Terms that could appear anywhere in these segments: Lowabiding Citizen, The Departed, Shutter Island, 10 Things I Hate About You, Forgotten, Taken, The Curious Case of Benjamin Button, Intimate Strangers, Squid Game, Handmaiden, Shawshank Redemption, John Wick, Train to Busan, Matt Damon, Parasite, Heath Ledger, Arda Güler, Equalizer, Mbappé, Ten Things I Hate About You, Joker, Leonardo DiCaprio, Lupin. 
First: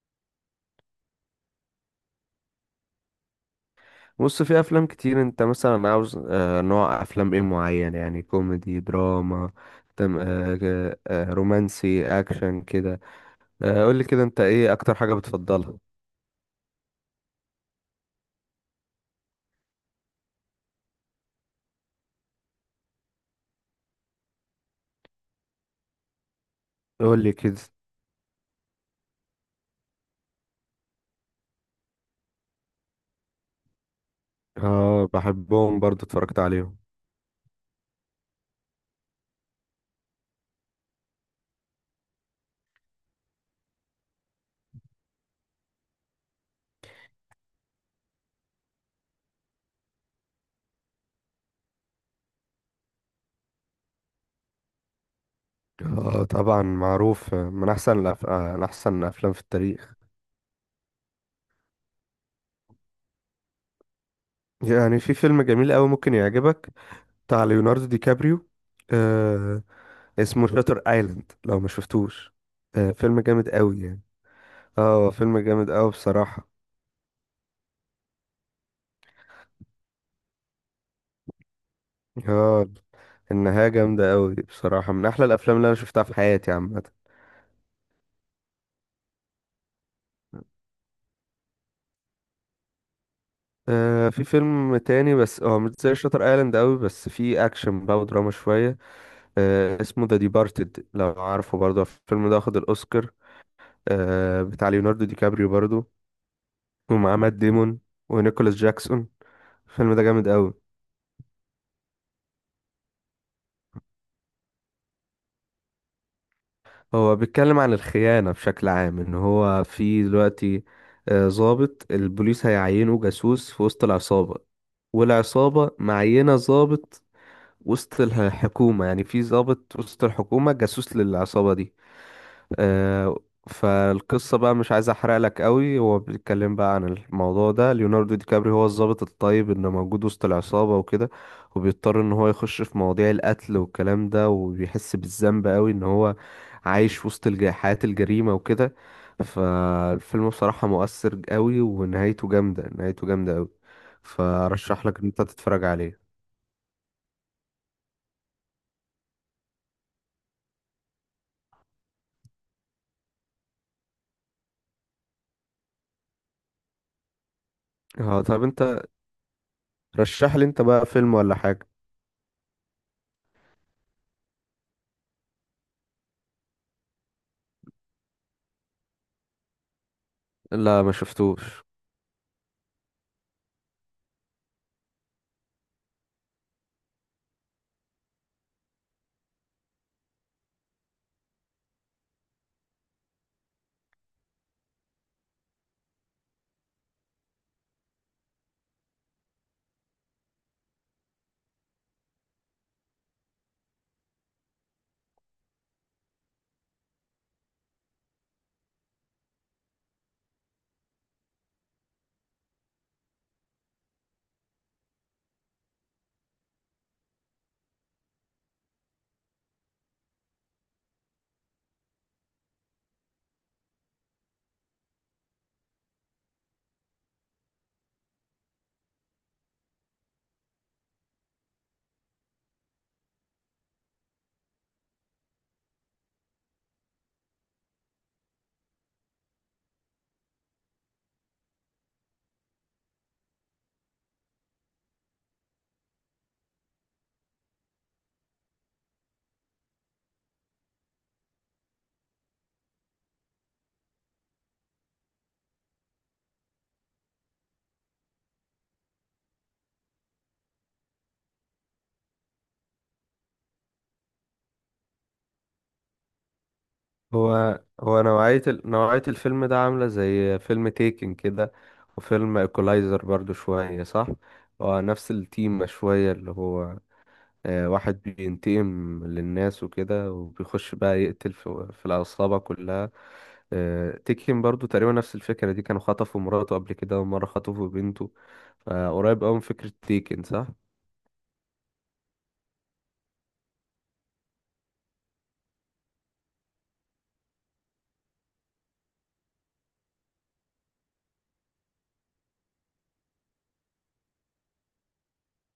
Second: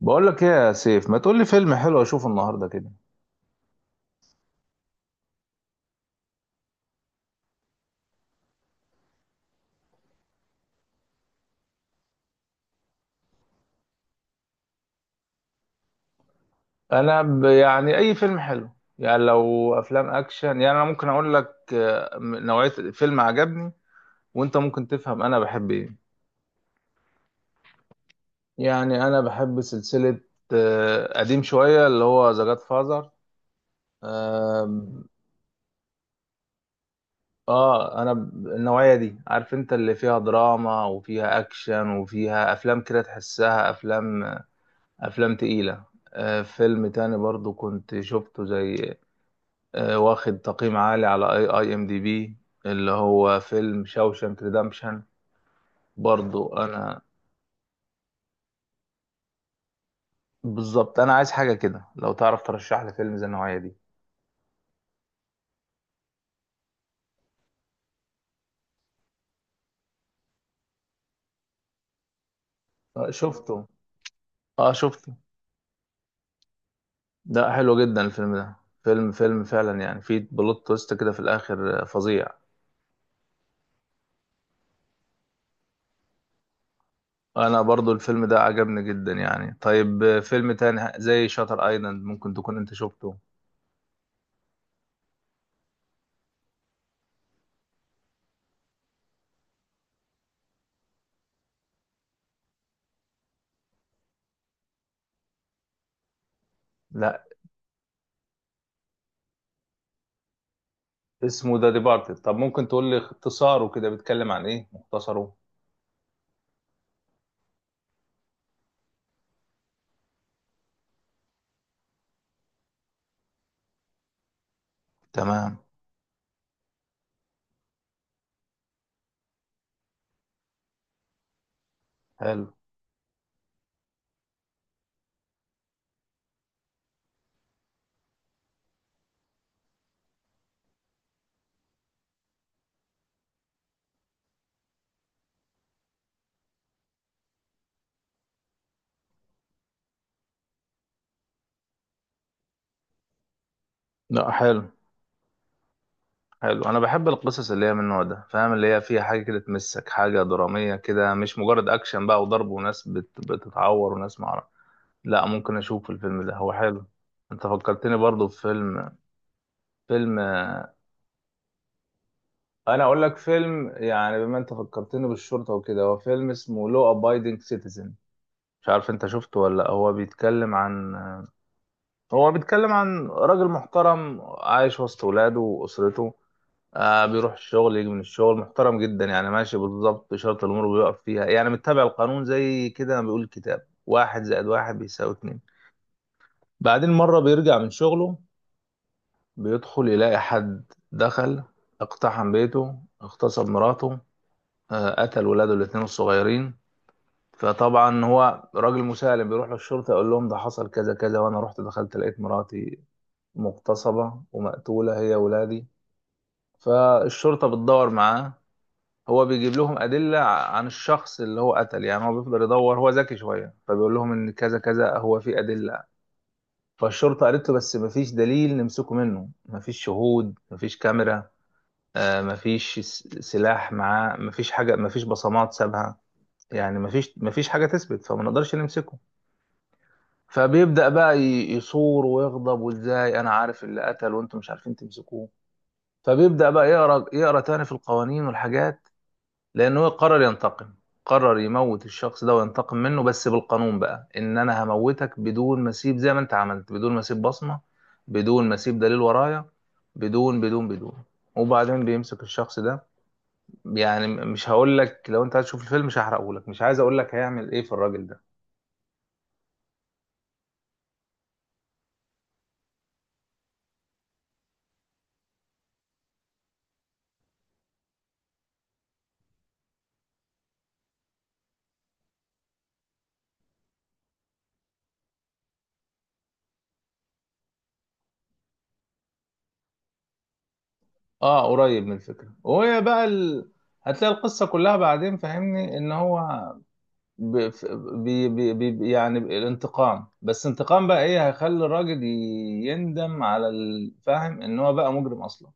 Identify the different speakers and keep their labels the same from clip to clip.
Speaker 1: بقول لك ايه يا سيف؟ ما تقول لي فيلم حلو اشوفه النهارده كده.
Speaker 2: بص، في افلام كتير. انت مثلا عاوز نوع افلام ايه معين؟ يعني كوميدي، دراما، تم آه، ك- آه، رومانسي، اكشن كده؟ قول لي كده، انت ايه اكتر حاجة بتفضلها؟
Speaker 1: انا ب... يعني اي فيلم حلو. يعني لو افلام اكشن، يعني انا ممكن اقول لك نوعية فيلم عجبني، وانت ممكن تفهم انا بحب ايه.
Speaker 2: قول لي كده.
Speaker 1: يعني انا بحب سلسلة قديم شوية اللي هو ذا جاد فازر. اه.
Speaker 2: اه بحبهم برضو، اتفرجت عليهم.
Speaker 1: انا النوعية دي، عارف انت اللي فيها دراما وفيها اكشن وفيها افلام كده تحسها افلام افلام تقيلة. فيلم تاني برضو كنت شفته، زي واخد تقييم عالي على IMDB، اللي هو فيلم شاوشانك ريدمبشن.
Speaker 2: اه
Speaker 1: برضو
Speaker 2: طبعا
Speaker 1: انا،
Speaker 2: معروف، من احسن الأف... آه، من احسن الافلام في التاريخ.
Speaker 1: بالظبط انا عايز حاجه كده، لو تعرف ترشح لي فيلم زي النوعيه دي.
Speaker 2: يعني في فيلم جميل قوي ممكن يعجبك، بتاع ليوناردو دي كابريو. آه، اسمه شاتر ايلاند، لو ما شفتوش. آه، فيلم جامد
Speaker 1: شفته.
Speaker 2: قوي.
Speaker 1: اه
Speaker 2: اه هو
Speaker 1: شفته.
Speaker 2: فيلم جامد قوي بصراحة.
Speaker 1: ده حلو جدا الفيلم ده. فيلم فعلا، يعني فيه بلوت تويست كده في الاخر فظيع.
Speaker 2: اه النهاية جامدة قوي بصراحة، من احلى الافلام اللي انا شفتها في حياتي عامة.
Speaker 1: انا برضو الفيلم ده عجبني جدا يعني. طيب، فيلم تاني زي شاتر ايلاند، ممكن تكون انت شفته؟
Speaker 2: آه في فيلم تاني، بس هو مش زي شاتر ايلاند قوي، بس فيه اكشن بقى ودراما شوية. آه اسمه ذا ديبارتد، لو عارفه برضه. الفيلم ده واخد الاوسكار. آه بتاع ليوناردو دي كابريو برضه، ومعاه
Speaker 1: لا.
Speaker 2: مات ديمون ونيكولاس جاكسون. الفيلم ده جامد قوي.
Speaker 1: اسمه ذا ديبارتد. طب ممكن تقول لي اختصاره كده، بيتكلم عن ايه مختصره؟
Speaker 2: هو بيتكلم عن الخيانة بشكل عام، ان هو في دلوقتي ضابط البوليس هيعينه جاسوس في وسط العصابة،
Speaker 1: تمام.
Speaker 2: والعصابة معينة ضابط وسط الحكومة. يعني في ضابط وسط الحكومة جاسوس للعصابة دي.
Speaker 1: حلو.
Speaker 2: آه، فالقصة بقى مش عايز احرق لك قوي، هو بيتكلم بقى عن الموضوع ده. ليوناردو دي كابري هو الضابط الطيب اللي موجود وسط العصابة وكده، وبيضطر ان هو يخش في مواضيع القتل والكلام ده، وبيحس بالذنب قوي ان هو عايش وسط حياة الجريمة وكده. فالفيلم بصراحة مؤثر قوي، ونهايته جامدة، نهايته جامدة قوي.
Speaker 1: لا، حلو.
Speaker 2: فرشح لك ان انت تتفرج عليه.
Speaker 1: حلو. انا بحب القصص اللي هي من النوع ده، فاهم؟ اللي هي فيها حاجه كده تمسك، حاجه دراميه كده، مش مجرد اكشن بقى وضرب وناس بتتعور وناس معرف. لا، ممكن اشوف الفيلم ده، هو حلو. انت فكرتني
Speaker 2: اه
Speaker 1: برضو
Speaker 2: طب انت
Speaker 1: بفيلم. فيلم
Speaker 2: رشح لي انت بقى فيلم ولا حاجة.
Speaker 1: انا اقول لك فيلم، يعني بما انت فكرتني بالشرطه وكده، هو فيلم اسمه لو ابايدنج سيتيزن. مش عارف انت شفته ولا لأ.
Speaker 2: لا، ما شفتوش.
Speaker 1: هو بيتكلم عن راجل محترم عايش وسط ولاده واسرته. بيروح الشغل يجي من الشغل، محترم جدا يعني، ماشي بالظبط شرط الأمور بيقف فيها يعني، متبع القانون، زي كده ما بيقول الكتاب واحد زائد واحد بيساوي اتنين. بعدين مرة بيرجع من شغله، بيدخل يلاقي حد دخل، اقتحم بيته، اغتصب مراته، قتل ولاده الاتنين الصغيرين. فطبعا هو راجل مسالم، بيروح للشرطة يقول لهم ده حصل كذا كذا، وأنا رحت دخلت لقيت مراتي مغتصبة ومقتولة، هي ولادي. فالشرطة بتدور معاه، هو بيجيب لهم أدلة عن الشخص اللي هو قتل، يعني هو بيفضل يدور، هو ذكي شوية، فبيقول لهم إن كذا كذا، هو في أدلة. فالشرطة قالت له بس مفيش دليل نمسكه منه، مفيش شهود، مفيش كاميرا، مفيش سلاح معاه، مفيش حاجة، مفيش بصمات سابها، يعني مفيش حاجة تثبت، فما نقدرش نمسكه. فبيبدأ بقى يصور ويغضب، وإزاي أنا عارف اللي قتل وأنتم مش عارفين تمسكوه؟ فبيبدأ بقى يقرأ يقرأ تاني في القوانين والحاجات، لان هو قرر ينتقم، قرر يموت الشخص ده وينتقم منه، بس بالقانون بقى، ان انا هموتك بدون ما اسيب، زي ما انت عملت، بدون ما اسيب بصمة، بدون ما اسيب دليل ورايا، بدون بدون بدون. وبعدين بيمسك الشخص ده، يعني مش هقول لك، لو انت هتشوف الفيلم مش هحرقه لك، مش عايز اقول لك هيعمل
Speaker 2: هو
Speaker 1: ايه في
Speaker 2: هو
Speaker 1: الراجل ده.
Speaker 2: نوعية نوعية الفيلم ده عاملة زي فيلم تيكن كده، وفيلم ايكولايزر برضو شوية، صح؟ هو نفس التيمة شوية، اللي هو واحد بينتقم للناس وكده، وبيخش بقى يقتل في العصابة كلها. تيكن برضو تقريبا نفس الفكرة دي. كانوا خطفوا مراته قبل كده، ومرة خطفوا بنته. فقريب أوي من فكرة تيكن، صح؟
Speaker 1: اه قريب من الفكرة. وهي بقى هتلاقي القصة كلها بعدين، فاهمني؟ ان هو ب... ف- بي... بي... بي... يعني الانتقام، بس انتقام بقى ايه هيخلي الراجل يندم على الفاهم ان هو بقى مجرم اصلا.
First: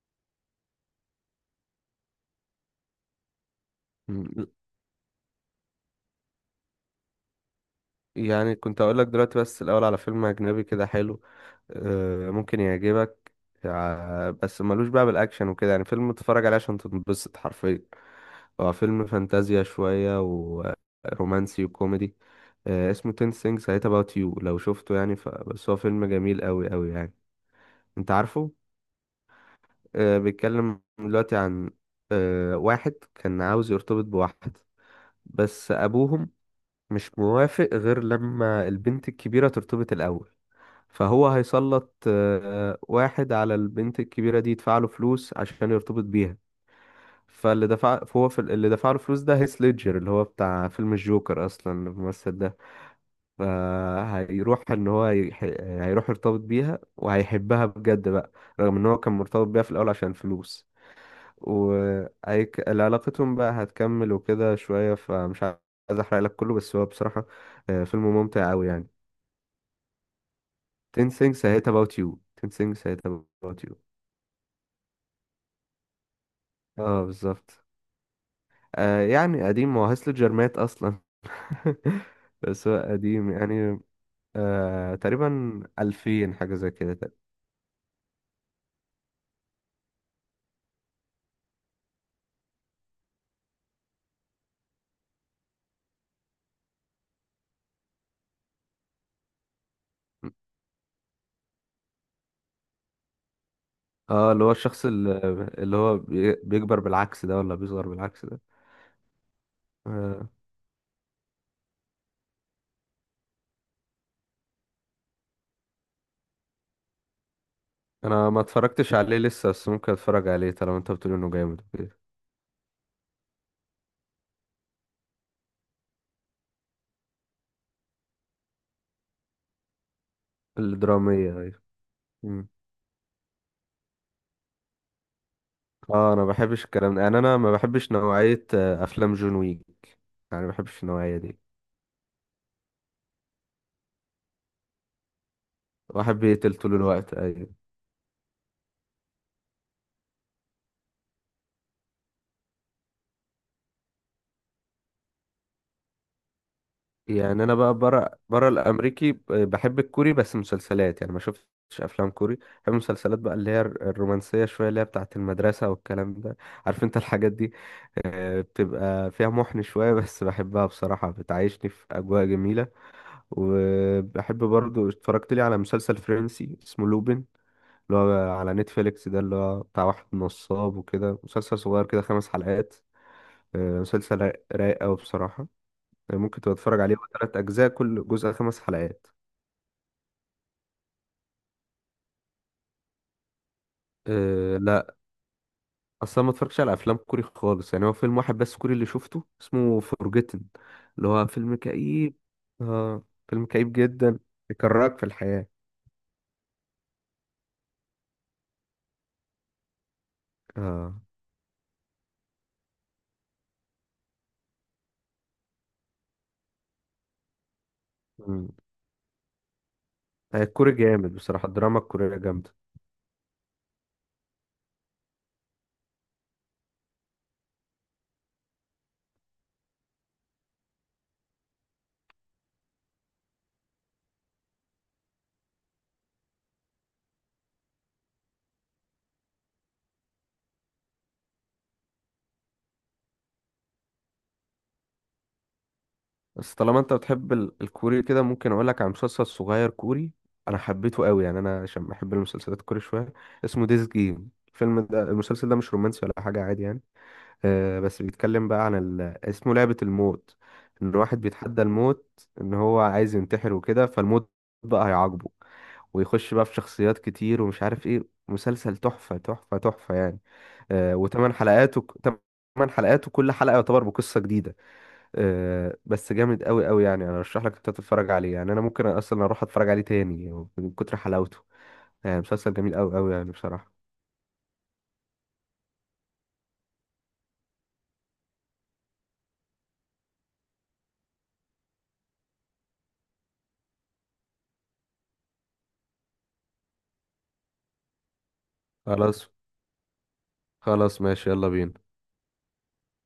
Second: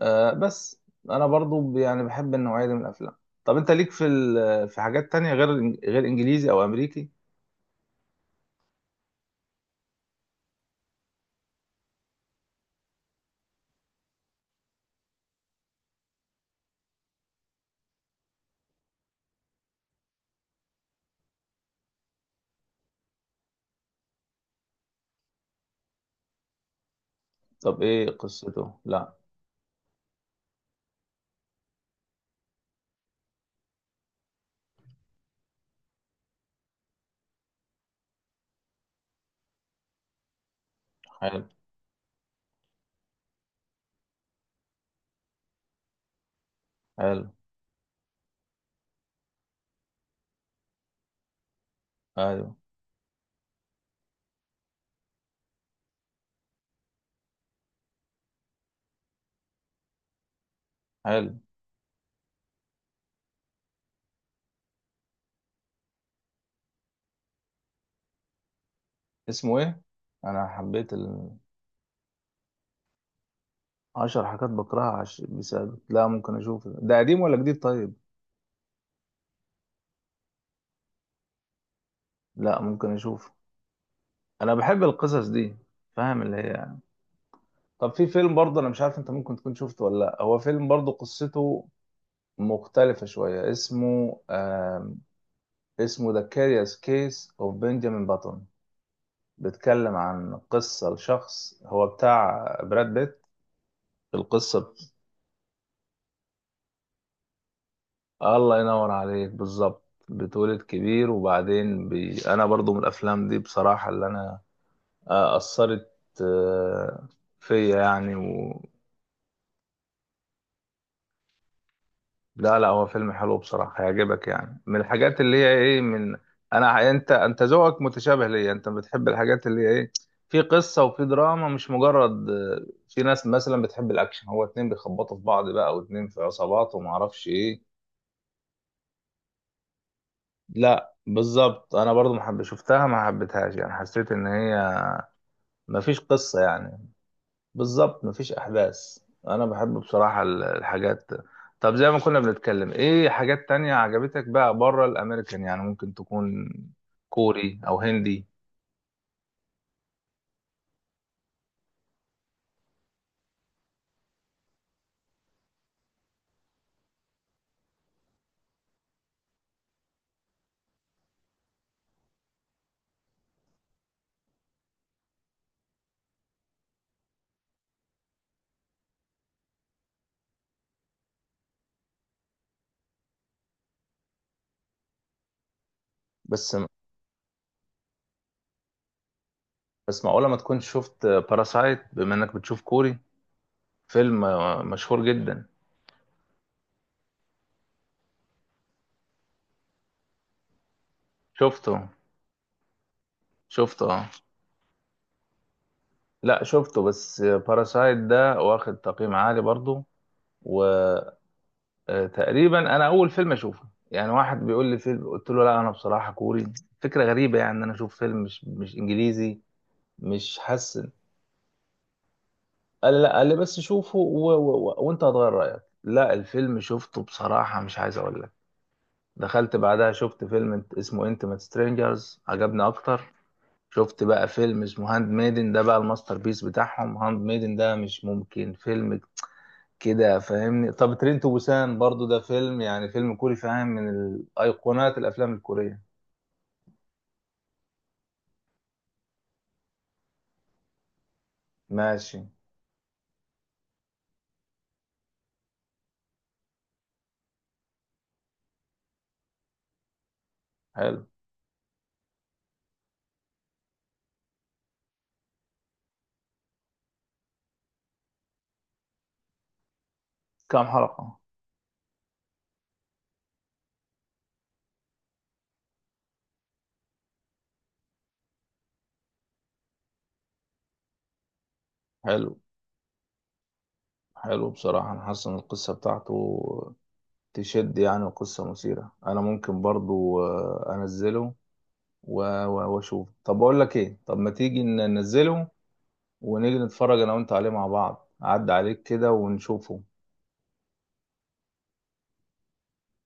Speaker 1: آه بس. انا برضو يعني بحب النوعية دي من الافلام. طب انت ليك في
Speaker 2: مم.
Speaker 1: في حاجات تانية غير غير انجليزي او امريكي؟
Speaker 2: يعني كنت أقول لك دلوقتي بس الأول على فيلم أجنبي كده حلو، ممكن يعجبك. بس ملوش بقى بالاكشن وكده، يعني فيلم تتفرج عليه عشان تنبسط حرفيا. هو فيلم فانتازيا شويه ورومانسي وكوميدي. آه، اسمه 10 things I hate about you، لو شفته يعني. بس هو فيلم جميل قوي قوي يعني.
Speaker 1: طب ايه
Speaker 2: انت عارفه،
Speaker 1: قصته؟ لا،
Speaker 2: بيتكلم دلوقتي عن واحد كان عاوز يرتبط بواحد، بس ابوهم مش موافق غير لما البنت الكبيره ترتبط الاول. فهو
Speaker 1: حلو.
Speaker 2: هيسلط واحد على البنت الكبيرة دي، يدفع له فلوس عشان يرتبط بيها.
Speaker 1: حلو.
Speaker 2: فاللي دفع، فهو في اللي دفع له فلوس ده هيث ليدجر، اللي هو بتاع فيلم الجوكر اصلا الممثل
Speaker 1: ايوه.
Speaker 2: ده. فهيروح ان هو هيروح يرتبط بيها، وهيحبها بجد بقى، رغم ان هو كان مرتبط بيها في الاول عشان فلوس.
Speaker 1: حلو.
Speaker 2: وهيك علاقتهم بقى هتكمل وكده شوية. فمش عايز احرق لك كله، بس هو بصراحة فيلم ممتع قوي يعني.
Speaker 1: اسمه ايه؟ انا حبيت
Speaker 2: 10 things I hate about you. 10 things I hate about you.
Speaker 1: 10 حاجات بكرهها. بسبب، لا، ممكن اشوفه. ده
Speaker 2: اه
Speaker 1: قديم ولا جديد؟
Speaker 2: بالظبط.
Speaker 1: طيب،
Speaker 2: آه يعني قديم، هو هاسل جرمات اصلا.
Speaker 1: لا
Speaker 2: بس هو
Speaker 1: ممكن اشوفه.
Speaker 2: قديم يعني،
Speaker 1: انا بحب
Speaker 2: آه
Speaker 1: القصص دي،
Speaker 2: تقريبا
Speaker 1: فاهم
Speaker 2: 2000
Speaker 1: اللي
Speaker 2: حاجة زي
Speaker 1: هي.
Speaker 2: كده تقريبا.
Speaker 1: طب في فيلم برضه، انا مش عارف انت ممكن تكون شفته ولا لا، هو فيلم برضه قصته مختلفة شوية، اسمه اسمه The Curious Case of Benjamin Button. بيتكلم عن قصة لشخص، هو بتاع براد بيت.
Speaker 2: اه اللي هو
Speaker 1: القصة ب-
Speaker 2: الشخص اللي، اللي هو بيكبر بالعكس ده ولا بيصغر بالعكس ده؟
Speaker 1: الله ينور عليك، بالظبط.
Speaker 2: آه
Speaker 1: بتولد كبير وبعدين انا برضو من الافلام دي بصراحة اللي انا اثرت آه، فيا يعني.
Speaker 2: انا ما اتفرجتش عليه لسه، بس ممكن اتفرج عليه طالما انت بتقول انه جامد وكده.
Speaker 1: لا لا، هو فيلم حلو بصراحة، هيعجبك. يعني من الحاجات اللي هي ايه، من انا انت، انت ذوقك متشابه ليا، انت بتحب الحاجات اللي هي ايه: في قصة وفي
Speaker 2: الدرامية،
Speaker 1: دراما،
Speaker 2: ايوه.
Speaker 1: مش مجرد
Speaker 2: مم.
Speaker 1: في ناس مثلا بتحب الاكشن، هو اتنين بيخبطوا في بعض بقى، واتنين
Speaker 2: اه
Speaker 1: في
Speaker 2: انا ما بحبش
Speaker 1: عصابات، وما
Speaker 2: الكلام ده، يعني
Speaker 1: اعرفش
Speaker 2: انا ما
Speaker 1: ايه.
Speaker 2: بحبش نوعية افلام جون ويك. يعني ما بحبش
Speaker 1: لا
Speaker 2: النوعية دي.
Speaker 1: بالظبط، انا برضو ما حب شفتها ما حبيتهاش، يعني حسيت ان هي ما فيش
Speaker 2: واحد
Speaker 1: قصة
Speaker 2: بيقتل طول
Speaker 1: يعني.
Speaker 2: الوقت، ايوه.
Speaker 1: بالظبط، مفيش احداث. انا بحب بصراحة الحاجات. طب زي ما كنا بنتكلم، ايه حاجات تانية عجبتك بقى بره الامريكان، يعني ممكن تكون
Speaker 2: يعني انا
Speaker 1: كوري
Speaker 2: بقى
Speaker 1: او
Speaker 2: بره
Speaker 1: هندي؟
Speaker 2: بره الامريكي بحب الكوري، بس مسلسلات. يعني ما شفتش افلام كوري. بحب مسلسلات بقى اللي هي الرومانسيه شويه، اللي هي بتاعه المدرسه والكلام ده، عارف انت الحاجات دي. بتبقى فيها محن شويه بس بحبها بصراحه، بتعيشني في اجواء جميله. وبحب برضو اتفرجت لي على مسلسل فرنسي اسمه لوبين، اللي هو على نتفليكس ده، اللي هو بتاع واحد نصاب وكده. مسلسل صغير كده، 5 حلقات. مسلسل رايق أوي بصراحة، يعني ممكن
Speaker 1: بس،
Speaker 2: تبقى تتفرج عليه. هو 3 اجزاء، كل جزء 5 حلقات.
Speaker 1: معقولة ما تكونش شفت باراسايت بما انك بتشوف كوري؟ فيلم
Speaker 2: أه لا،
Speaker 1: مشهور جدا.
Speaker 2: اصلا ما اتفرجتش على افلام كوري خالص. يعني هو فيلم واحد بس كوري اللي شفته، اسمه فورجيتن، اللي هو فيلم
Speaker 1: شفته؟
Speaker 2: كئيب. اه فيلم كئيب
Speaker 1: شفته اه.
Speaker 2: جدا، يكرهك في الحياة.
Speaker 1: لا شفته. بس باراسايت ده واخد تقييم عالي برضو، و
Speaker 2: اه.
Speaker 1: تقريبا انا اول فيلم اشوفه، يعني واحد بيقول لي فيلم قلت له لا، انا بصراحه كوري فكره غريبه يعني، ان انا اشوف فيلم مش
Speaker 2: مم.
Speaker 1: انجليزي، مش
Speaker 2: الكوري
Speaker 1: حسن.
Speaker 2: جامد بصراحة، الدراما الكورية جامدة.
Speaker 1: قال لي لا، قال لي بس شوفه وانت هتغير رايك. لا الفيلم شفته بصراحه، مش عايز اقول لك، دخلت بعدها شفت فيلم اسمه انتيمate سترينجرز، عجبني اكتر. شفت بقى فيلم اسمه هاند ميدن، ده بقى الماستر بيس بتاعهم، هاند ميدن ده مش ممكن فيلم كده، فاهمني؟ طب ترين تو بوسان برضو ده فيلم، يعني فيلم كوري فاهم، من الايقونات الافلام الكورية.
Speaker 2: بس طالما انت بتحب الكوري كده، ممكن اقول لك على مسلسل صغير كوري انا حبيته قوي، يعني انا عشان بحب
Speaker 1: ماشي.
Speaker 2: المسلسلات الكوري شوية. اسمه ديز جيم. الفيلم ده، المسلسل ده مش رومانسي ولا حاجة، عادي يعني. بس بيتكلم بقى عن ال... اسمه لعبة الموت. ان
Speaker 1: حلو.
Speaker 2: الواحد بيتحدى الموت، ان هو عايز ينتحر وكده، فالموت بقى هيعاقبه، ويخش بقى في شخصيات كتير ومش عارف ايه. مسلسل تحفة تحفة تحفة يعني.
Speaker 1: كام
Speaker 2: آه
Speaker 1: حلقة؟
Speaker 2: وثمان حلقاته، 8 حلقات، وكل حلقة يعتبر بقصة جديدة. آه بس جامد قوي قوي يعني. انا ارشح لك انت تتفرج عليه، يعني انا ممكن اصلا اروح اتفرج عليه تاني من كتر حلاوته. يعني
Speaker 1: حلو.
Speaker 2: مسلسل جميل قوي قوي يعني بصراحة.
Speaker 1: حلو بصراحة، انا حاسس ان القصة بتاعته تشد، يعني القصة مثيرة، انا ممكن برضو انزله واشوف. طب بقول لك ايه، طب ما تيجي ننزله ونيجي نتفرج انا وانت عليه مع بعض، اعد عليك كده
Speaker 2: خلاص.
Speaker 1: ونشوفه.
Speaker 2: خلاص ماشي، يلا بينا.